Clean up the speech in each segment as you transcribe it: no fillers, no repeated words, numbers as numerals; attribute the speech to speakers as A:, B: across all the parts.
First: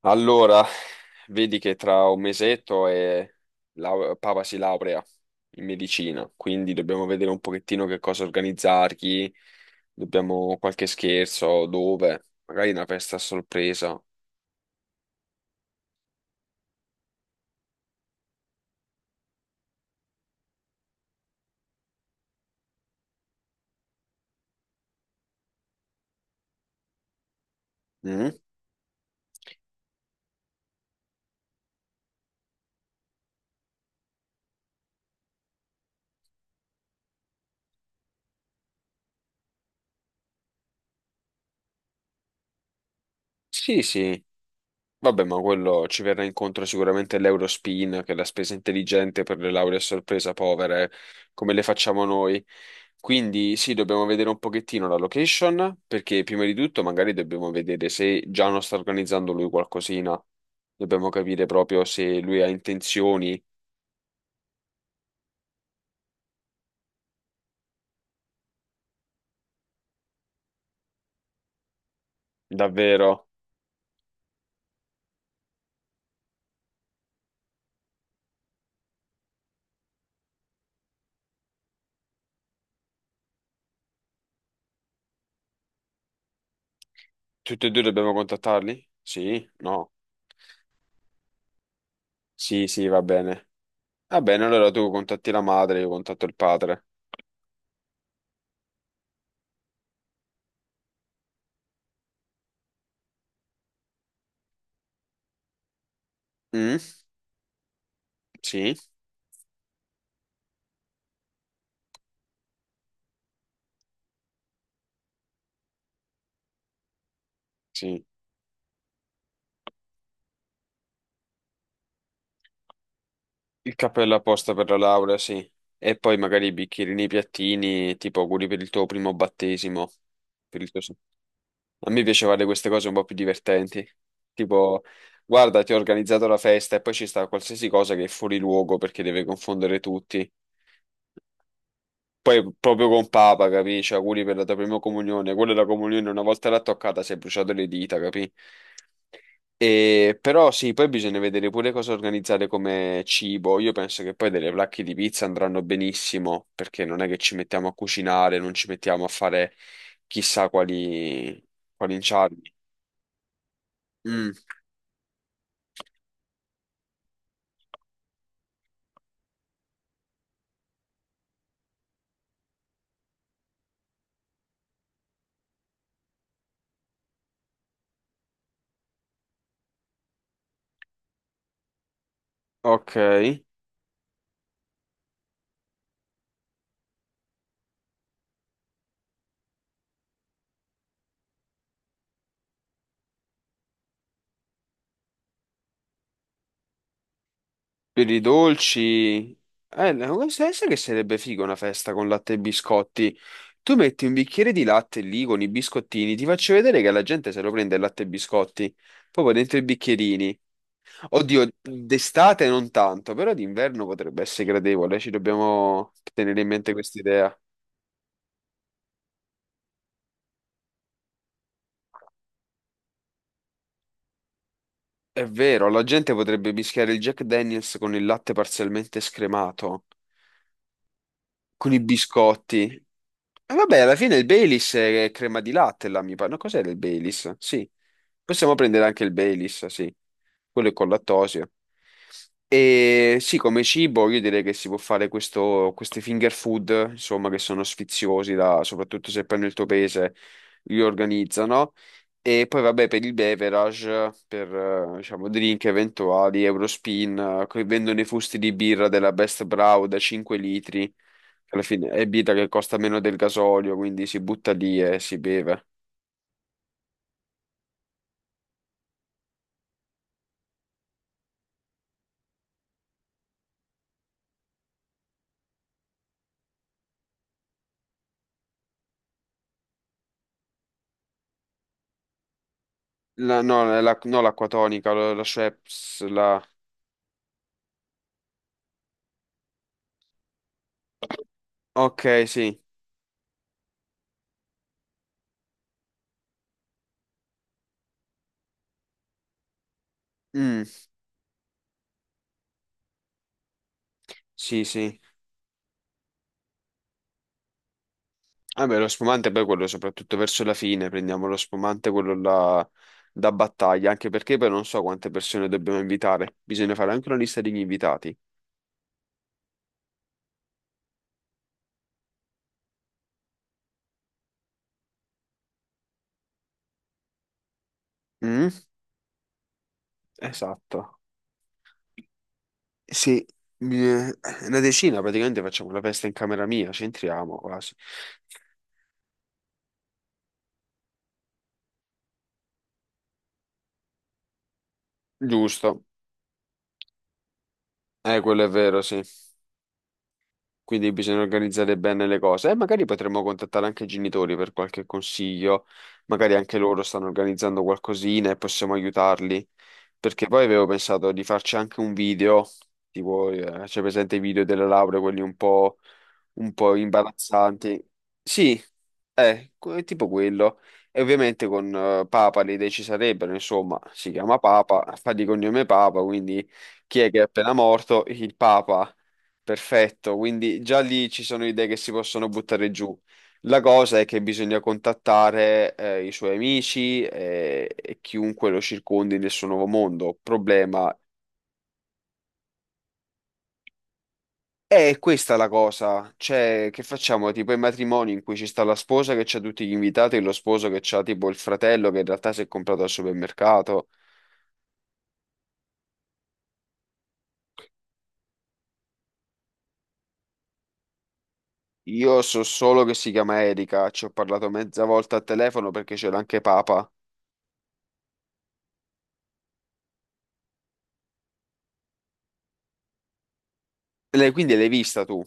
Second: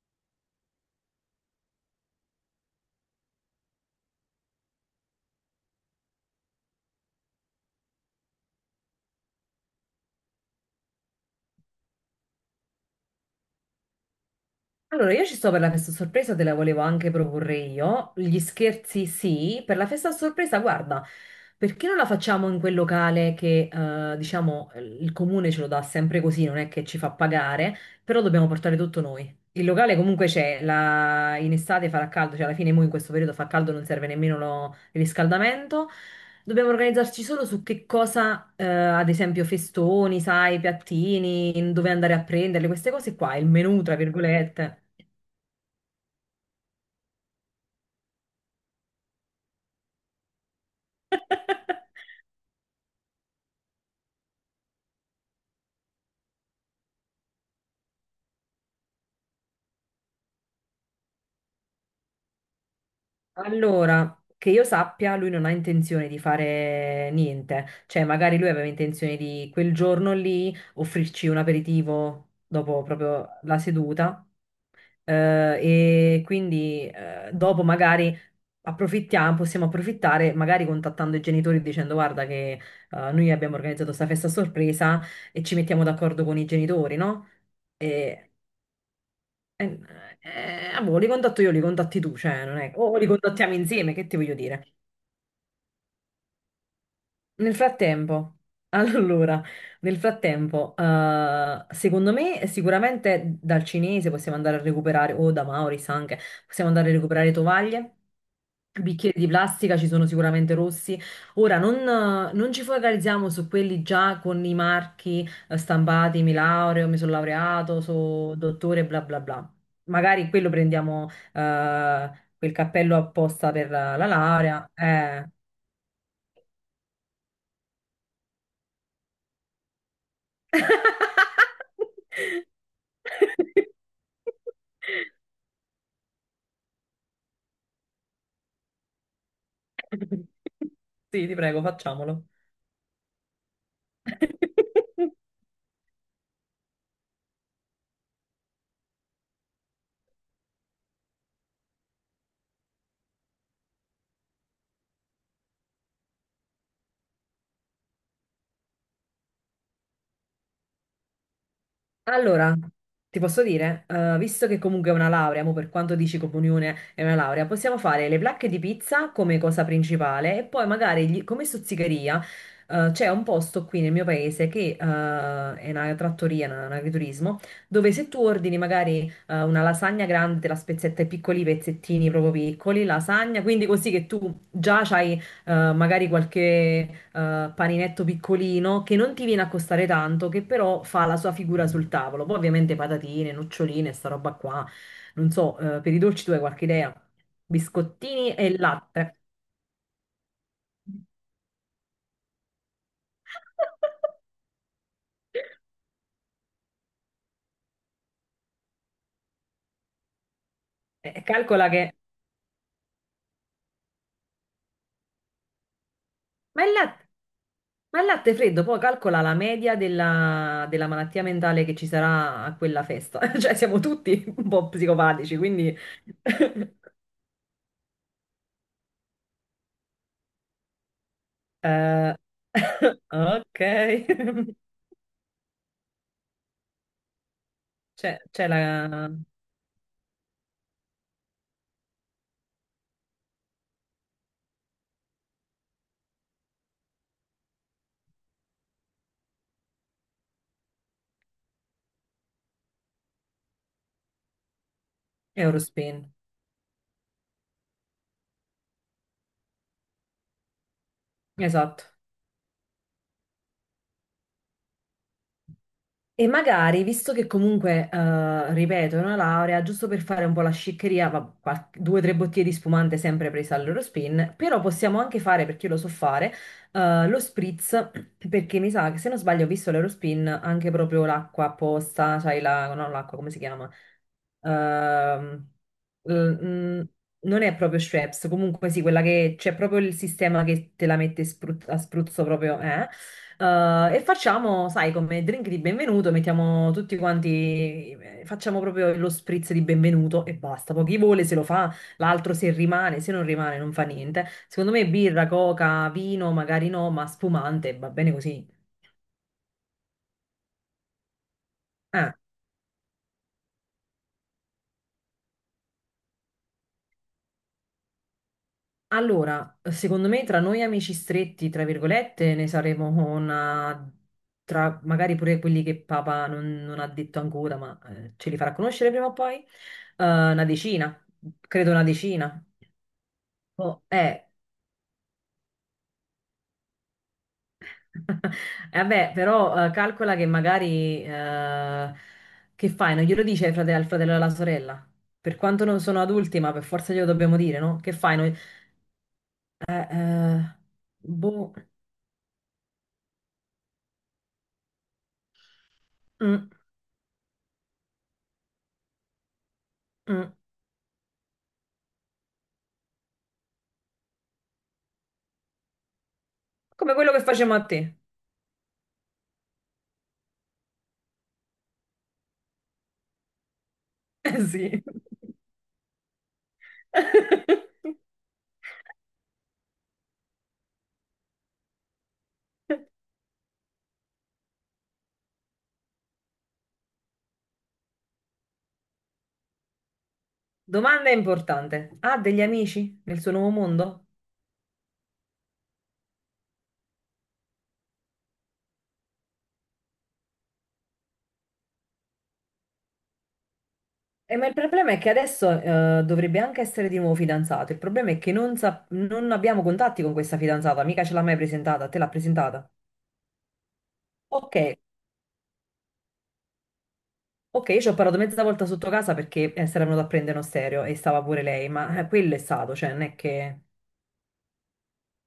A: Allora, vedi che tra un mesetto e Papa si laurea in medicina, quindi dobbiamo vedere un pochettino che cosa organizzargli, dobbiamo qualche scherzo, dove, magari una festa a sorpresa.
B: Allora, io ci sto per la festa a sorpresa, te la volevo anche proporre io. Gli scherzi sì, per la festa a sorpresa, guarda, perché non la facciamo in quel locale che, diciamo, il comune ce lo dà sempre così, non è che ci fa pagare, però
A: Mm?
B: dobbiamo portare tutto noi. Il locale comunque c'è, in estate farà caldo, cioè alla fine mo in questo periodo fa caldo, non serve nemmeno il riscaldamento. Dobbiamo organizzarci solo su che cosa, ad esempio festoni, sai, piattini, dove andare a prenderle, queste cose qua, il menù,
A: Sì,
B: tra
A: sì.
B: virgolette.
A: Vabbè, ma quello ci verrà incontro sicuramente l'Eurospin, che è la spesa intelligente per le lauree a sorpresa povere, come le facciamo noi. Quindi sì, dobbiamo vedere un pochettino la location, perché prima di tutto magari dobbiamo vedere se Giano sta organizzando lui qualcosina. Dobbiamo capire proprio se lui ha intenzioni,
B: Allora, che io sappia, lui non ha intenzione di fare niente, cioè magari lui aveva intenzione di quel giorno lì offrirci un aperitivo dopo
A: davvero.
B: proprio la seduta eh, e quindi dopo magari approfittiamo, possiamo approfittare magari contattando i genitori e dicendo guarda che noi abbiamo organizzato questa festa a sorpresa e ci mettiamo d'accordo con i genitori, no?
A: Tutti e due dobbiamo
B: E
A: contattarli? Sì?
B: Eh,
A: No?
B: boh, li contatto io, li contatti tu, cioè, non
A: Sì,
B: è...
A: sì,
B: O
A: va
B: li
A: bene.
B: contattiamo insieme, che ti
A: Va
B: voglio
A: bene, allora
B: dire?
A: tu contatti la madre, io contatto il padre.
B: Nel frattempo, allora, nel frattempo, secondo me sicuramente dal cinese possiamo andare a recuperare, o da Maurice anche, possiamo andare a
A: Mm?
B: recuperare tovaglie,
A: Sì?
B: bicchieri di plastica, ci sono sicuramente rossi. Ora, non ci focalizziamo su quelli già con i marchi stampati, mi laureo, mi sono laureato,
A: Sì.
B: sono dottore, bla bla bla. Magari quello prendiamo, eh, quel cappello apposta per
A: Il
B: la
A: cappello apposta per
B: laurea.
A: la laurea, sì. E poi magari i bicchierini, i piattini, tipo auguri per il tuo primo battesimo. Per il tuo so- A me piace fare queste cose un po' più divertenti. Tipo, guarda, ti ho organizzato la festa e poi ci sta qualsiasi cosa che è fuori luogo perché deve confondere tutti.
B: Sì, ti prego, facciamolo.
A: Poi proprio con Papa, capì? Cioè, auguri per la tua prima comunione. Quella è la comunione, una volta l'ha toccata, si è bruciato le dita, capì? Però sì, poi bisogna vedere pure cosa organizzare come cibo. Io penso che poi delle placche di pizza andranno benissimo, perché non è che ci mettiamo a cucinare, non ci mettiamo a fare chissà quali inciagini.
B: Allora, ti posso dire,
A: Mm,
B: visto che comunque è una laurea, mo per quanto dici comunione è una laurea, possiamo fare le placche di pizza come cosa principale e poi magari come stuzzicheria, c'è un posto qui nel mio paese che è una trattoria, un agriturismo, dove se tu ordini magari una lasagna grande, te la spezzetta in piccoli pezzettini proprio piccoli,
A: ok,
B: lasagna, quindi così che tu già hai magari qualche paninetto piccolino che non ti viene a costare tanto, che però fa la sua figura sul tavolo. Poi ovviamente patatine, noccioline, sta roba qua. Non so, per i dolci tu hai qualche idea?
A: per i
B: Biscottini e latte.
A: dolci, no, sai che sarebbe figo una festa con latte e biscotti. Tu metti un bicchiere di latte lì con i biscottini, ti faccio vedere che la gente se lo prende il latte e biscotti, proprio dentro i bicchierini. Oddio,
B: Calcola che...
A: d'estate non tanto, però d'inverno potrebbe essere gradevole, ci dobbiamo tenere in
B: Ma
A: mente
B: il
A: questa
B: latte,
A: idea.
B: ma il latte freddo, poi calcola la media della malattia mentale che ci sarà a quella festa. Cioè siamo tutti un po'
A: È
B: psicopatici,
A: vero,
B: quindi...
A: la gente potrebbe mischiare il Jack Daniels con il latte parzialmente scremato, con i
B: eh,
A: biscotti.
B: ok.
A: Vabbè, alla fine il Baileys è crema di latte, là, mi pare. No, cos'era il Baileys? Sì.
B: C'è c'è
A: Possiamo prendere anche
B: la
A: il Baileys, sì. Quello è con lattosio. E sì, come cibo io direi che si può fare questo, queste finger food, insomma, che sono sfiziosi, da- soprattutto se poi nel tuo paese li organizzano. E poi vabbè, per il beverage, per diciamo drink
B: Eurospin,
A: eventuali, Eurospin, che vendono i fusti di birra della Best Brow da 5 litri alla
B: esatto.
A: fine è vita che costa meno del gasolio, quindi si butta lì e si beve.
B: E magari, visto che comunque, ripeto, è una laurea, giusto per fare un po' la sciccheria, due o tre bottiglie di spumante sempre presa all'Eurospin, però possiamo anche fare, perché io lo so fare, lo spritz, perché mi sa che se non sbaglio ho visto l'Eurospin anche proprio l'acqua apposta, sai la, no, l'acqua, come si
A: No,
B: chiama?
A: la, no, l'acqua tonica, la
B: Ehm,
A: Schweppes,
B: l-
A: la...
B: mm, non è proprio Schweppes, comunque sì, quella che c'è proprio il sistema che te la mette a spruzzo
A: Ok, sì.
B: proprio, eh? E facciamo, sai, come drink di benvenuto, mettiamo tutti quanti, facciamo proprio lo spritz di benvenuto e
A: Mm,
B: basta. Poi chi vuole se lo fa, l'altro se rimane, se non rimane non fa niente.
A: sì,
B: Secondo me
A: sì.
B: birra, coca, vino, magari no, ma spumante, va bene così.
A: Vabbè, lo spumante poi quello soprattutto verso la fine, prendiamo lo spumante,
B: Eh,
A: quello là da battaglia, anche perché poi non so quante persone dobbiamo invitare. Bisogna fare anche una lista degli invitati.
B: allora, secondo me tra noi amici stretti, tra virgolette, ne saremo una... tra magari pure quelli che papà non ha detto ancora, ma ce li
A: Mm,
B: farà conoscere prima o poi, una
A: esatto.
B: decina, credo una decina.
A: Sì,
B: Oh,
A: eh,
B: eh.
A: una decina praticamente facciamo la festa in camera mia, ci entriamo quasi.
B: Vabbè, però calcola che magari che fai? Non glielo dice ai al fratello e alla sorella? Per quanto non
A: Giusto.
B: sono adulti, ma per forza glielo dobbiamo dire, no? Che fai?
A: Quello è vero, sì.
B: Eh, eh,
A: Quindi bisogna
B: boh,
A: organizzare bene le cose. E magari potremmo contattare anche i genitori per qualche consiglio. Magari
B: mm,
A: anche loro stanno organizzando qualcosina e possiamo aiutarli. Perché
B: mm.
A: poi avevo pensato di farci anche un video, tipo, c'è presente i video delle lauree, quelli un po'
B: Come quello che facciamo a
A: imbarazzanti.
B: te.
A: Sì, tipo quello. E ovviamente con Papa le idee ci sarebbero, insomma, si chiama
B: Eh sì.
A: Papa, fa di cognome Papa, quindi chi è che è appena morto? Il Papa. Perfetto, quindi già lì ci sono idee che si possono buttare giù. La cosa è che bisogna contattare i suoi amici e chiunque lo circondi nel suo nuovo mondo. Problema
B: Domanda importante. Ha degli amici nel suo nuovo mondo?
A: è questa la cosa, cioè che facciamo tipo i matrimoni in cui ci sta la sposa che c'ha tutti gli invitati e lo sposo che c'ha tipo il fratello che in realtà si è comprato al supermercato.
B: Ma il problema è che adesso dovrebbe anche essere di nuovo fidanzato. Il problema è che non abbiamo contatti con questa fidanzata, mica ce l'ha mai presentata, te l'ha
A: Io so
B: presentata.
A: solo che si chiama Erika, ci ho parlato
B: Ok,
A: mezza volta al telefono perché c'era anche Papa.
B: ok, io ci ho parlato mezza volta sotto casa perché si era venuto a prendere uno stereo e stava pure lei, ma quello è stato, cioè non è che...
A: Quindi l'hai vista tu?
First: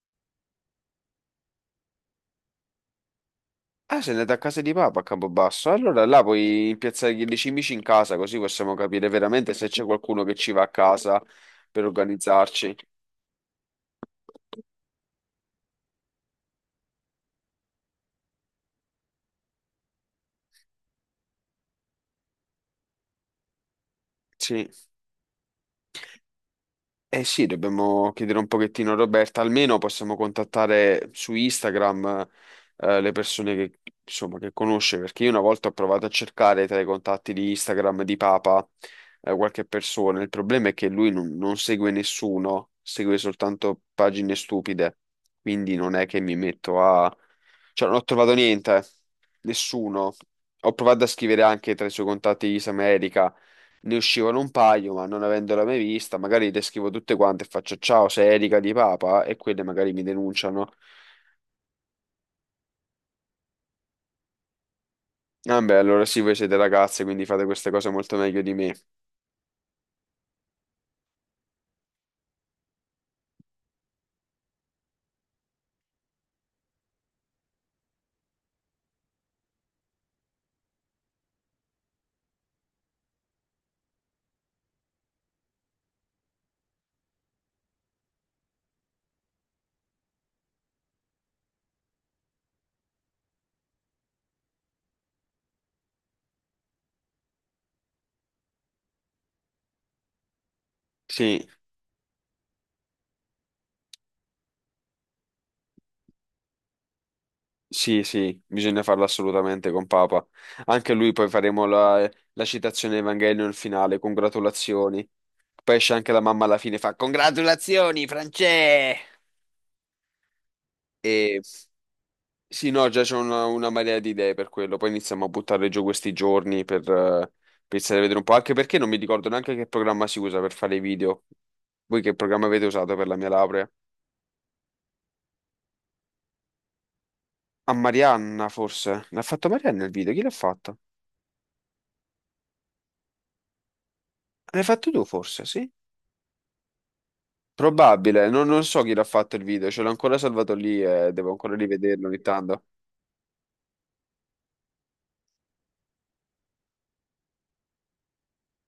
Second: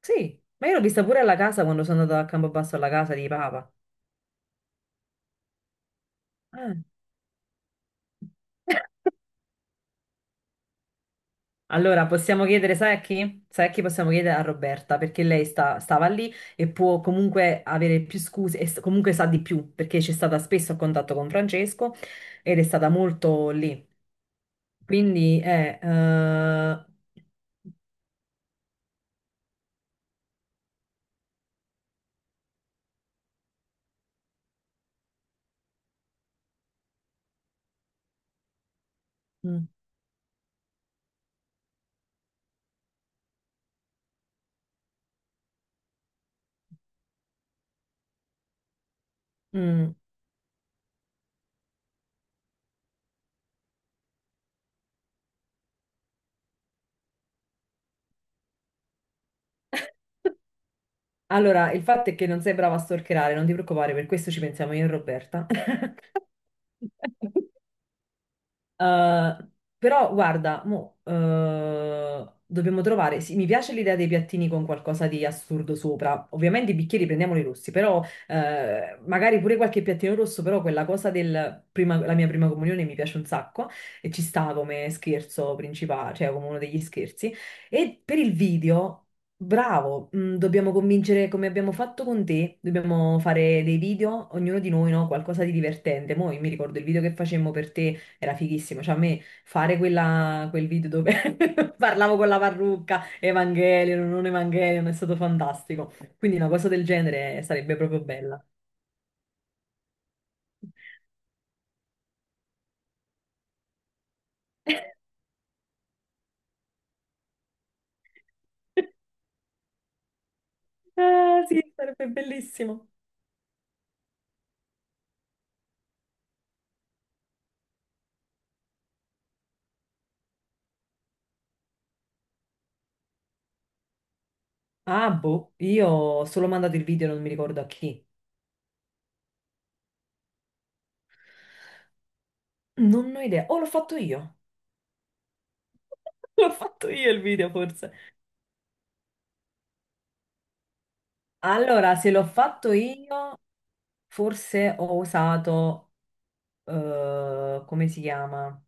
B: Sì, ma io l'ho vista pure alla casa quando sono andata a Campobasso alla casa di Papa.
A: Ah, se andate a casa di Papa a Campobasso, allora là puoi
B: Ah.
A: impiazzare gli cimici in casa, così possiamo capire veramente se c'è qualcuno che ci va a casa per
B: Allora, possiamo
A: organizzarci.
B: chiedere, sai a chi? Sai a chi possiamo chiedere? A Roberta, perché lei stava lì e può comunque avere più scuse e comunque sa di più, perché c'è stata spesso a contatto con Francesco ed è stata molto lì.
A: Sì.
B: Quindi,
A: Eh sì, dobbiamo chiedere un pochettino a Roberta, almeno possiamo contattare su Instagram le persone che, insomma, che conosce, perché io una volta ho provato a cercare tra i contatti di Instagram di Papa qualche
B: mm,
A: persona, il problema è che lui non segue nessuno, segue soltanto pagine stupide, quindi non è che mi metto a... Cioè non ho trovato niente,
B: mm.
A: nessuno. Ho provato a scrivere anche tra i suoi contatti Isam e Erika, ne uscivano un paio, ma non avendola mai vista, magari le scrivo tutte quante e faccio ciao, sei Erika di Papa e quelle magari mi denunciano.
B: Allora, il fatto è che non sei brava a storcherare, non ti preoccupare, per questo ci pensiamo io e Roberta.
A: Vabbè, allora sì, voi siete ragazze, quindi fate queste cose molto meglio di me.
B: Eh, però guarda, mo, dobbiamo trovare. Sì, mi piace l'idea dei piattini con qualcosa di assurdo sopra. Ovviamente i bicchieri prendiamoli rossi, però magari pure qualche piattino rosso, però quella cosa del la mia prima comunione mi piace un sacco e ci sta come scherzo principale, cioè come uno degli scherzi. E per il video. Bravo, mm, dobbiamo convincere come abbiamo fatto con te, dobbiamo fare dei video, ognuno di noi, no? Qualcosa di divertente. Mo' io mi ricordo il video che facemmo per te era fighissimo, cioè a me fare quel video dove
A: Sì,
B: parlavo con la parrucca, Evangelion, non Evangelion, è stato fantastico. Quindi una cosa del genere sarebbe proprio
A: sì, sì,
B: bella.
A: bisogna farlo assolutamente con Papa. Anche lui poi faremo la, la citazione Evangelion finale, congratulazioni. Poi esce anche la mamma alla fine, fa congratulazioni, Francè! E
B: Ah, sì, sarebbe
A: Sì, no,
B: bellissimo.
A: già c'è una marea di idee per quello. Poi iniziamo a buttare giù questi giorni per pensare a vedere un po'. Anche perché non mi ricordo neanche che programma si usa per fare i video. Voi che programma avete usato per la mia laurea?
B: Ah, boh, io ho solo mandato il video, non mi ricordo a
A: A
B: chi.
A: Marianna, forse. L'ha fatto Marianna il video? Chi l'ha fatto?
B: Non ho idea. Oh, l'ho fatto io.
A: L'hai fatto tu, forse, sì?
B: L'ho fatto io il video, forse.
A: Probabile. Non, non so chi l'ha fatto il video. Ce l'ho ancora salvato lì e devo ancora
B: Allora,
A: rivederlo
B: se
A: ogni
B: l'ho
A: tanto.
B: fatto io, forse ho usato, come si chiama?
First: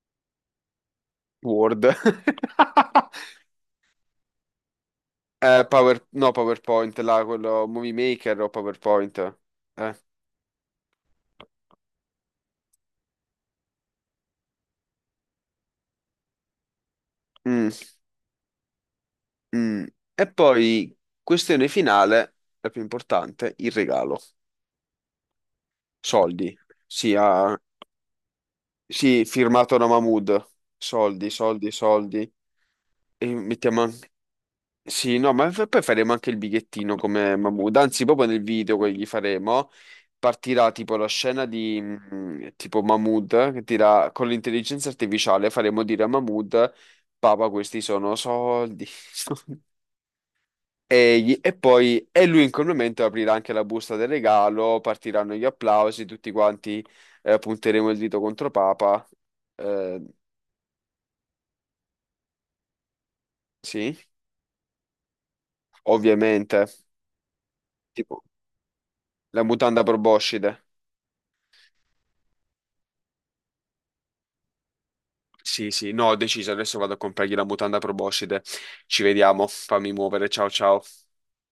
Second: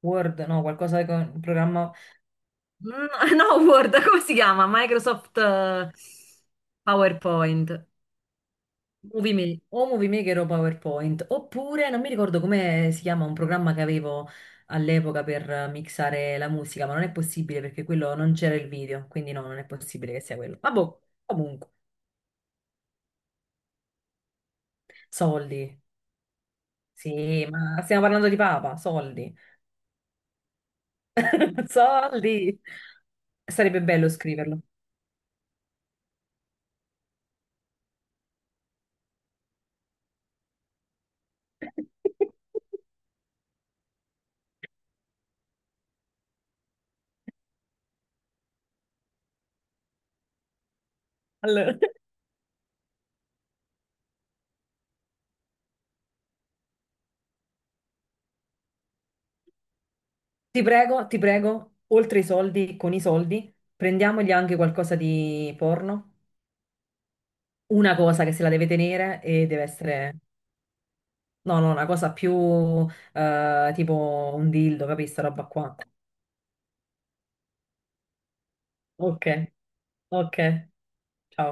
B: Word, no, qualcosa con un
A: Word.
B: programma. Mm, no, Word, come si chiama? Microsoft
A: No, PowerPoint, là, quello...
B: PowerPoint.
A: Movie Maker o PowerPoint.
B: O
A: Eh.
B: Movie Maker o PowerPoint. Oppure, non mi ricordo come si chiama un programma che avevo all'epoca per mixare la musica, ma non è possibile
A: Mm.
B: perché quello non c'era il video, quindi no, non è
A: Mm.
B: possibile che
A: E
B: sia quello. Ma
A: poi,
B: boh,
A: questione
B: comunque,
A: finale, la più importante, il regalo.
B: soldi.
A: Soldi. Sì,
B: Sì,
A: ah,
B: ma stiamo parlando di Papa,
A: sì,
B: soldi.
A: firmato da Mahmood. Soldi, soldi, soldi.
B: Soldi.
A: E
B: Sarebbe
A: mettiamo
B: bello
A: anche...
B: scriverlo.
A: Sì, no, ma poi faremo anche il bigliettino come Mahmood. Anzi, proprio nel video che gli faremo, partirà tipo la scena di tipo Mahmood, che tira con l'intelligenza artificiale, faremo dire a Mahmood, Papa, questi sono soldi. Egli, e
B: Allora.
A: poi e lui in quel momento aprirà anche la busta del regalo, partiranno gli applausi, tutti quanti punteremo il dito contro Papa. Eh,
B: Ti prego, oltre i soldi, con i soldi,
A: sì,
B: prendiamogli anche qualcosa di porno,
A: ovviamente.
B: una
A: Tipo
B: cosa che se la deve tenere
A: la
B: e deve
A: mutanda
B: essere,
A: proboscide.
B: no, no, una cosa più tipo un dildo, capisci, sta roba
A: Sì,
B: qua.
A: sì, no, ho deciso, adesso vado a comprargli la mutanda proboscide. Ci
B: Ok,
A: vediamo, fammi muovere,
B: ok,
A: ciao ciao.
B: ciao.